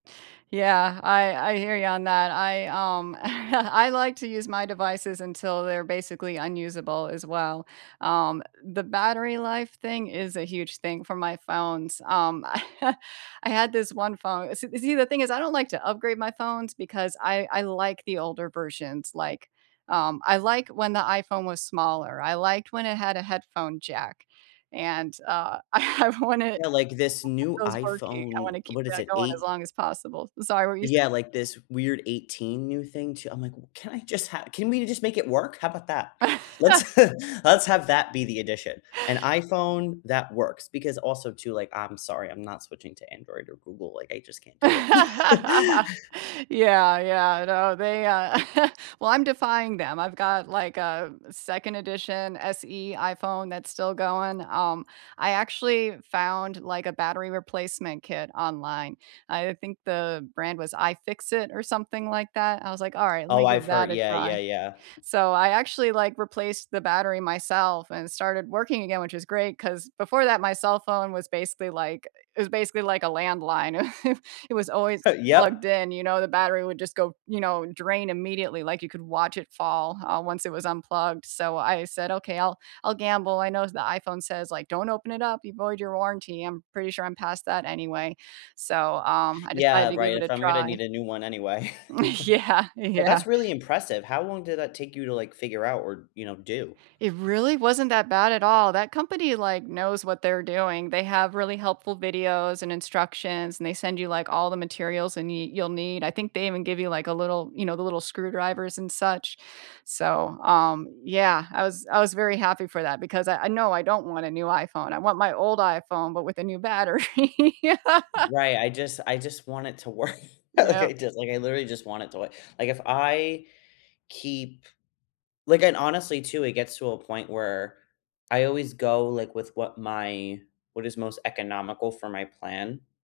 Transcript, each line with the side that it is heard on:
right: Yeah, I I hear you on that. I, um, I like to use my devices until they're basically unusable, as well. Um, the battery life thing is a huge thing for my phones. Um, I had this one phone s see, the thing is I don't like to upgrade my phones because I I like the older versions, like, um, I like when the iPhone was smaller, I liked when it had a headphone jack, and, uh, I wanted
left: Yeah, like this
right: [unintelligible]
left: new
right: those working, I want
left: iPhone
right: to keep
left: what is
right: that
left: it?
right: going as
left: Eight
right: long as possible S sorry, what were you say
left: yeah, like, this weird 18, new thing, too I'm, like, "Can I just ha can we just make it work? How about that?" Let's let's have that be the addition, an iPhone that works because, also, too, like, I'm sorry, I'm not switching to Android or Google, like, I just can't do it.
right: Yeah, yeah, I know, they, uh well, I'm defying them. I've got, like, a 2nd edition SE iPhone that's still going. Um, I actually found, like, a battery replacement kit online. I, uh, think the brand was iFixit, or something like that? I was, like, "Alright, let me
left: Oh,
right: give
left: I've hear
right: that a
left: yeah,
right: try."
left: yeah, yeah.
right: So, I actually, like, replaced the battery myself, and it started working again, which is great, 'cause before that my cell phone was, basically, like it was basically, like, a landline, it was always
left: Heh,
right: plugged
left: yep.
right: in, you know, the battery would just go you know, drain immediately, like you could watch it fall, uh, once it was unplugged, so, I said, "Okay, I'll I'll gamble." I know s the iPhone says, like, "Don't open it up, you void your warranty," I'm pretty sure I'm past that anyway, so, um, I decided
left: Yeah,
right: to give
left: right,
right: it a
left: if I'm gonna
right: try.
left: need a new one anyway.
right: Yeah,
left: But,
right: yeah.
left: that's really impressive, how long did that take you to, like, figure out or, you know, do?
right: It really wasn't that bad at all. That company, like, knows what they're doing; they have really helpful videos, and instructions, and they send you, like, all the materials and y you'll need, I think they even give you the little you know, the little screwdrivers, and such? So, um, yeah, I was I was very happy for that because I I no, I don't want a new iPhone, I want my old iPhone, but with a new battery.
left: Right, I just I just want it to work, like, I
right: Yep.
left: just like, I literally just want it to wo like, if I keep like, and, honestly, too, it gets to a point where I always go, like, with what my what is most economical for my plan.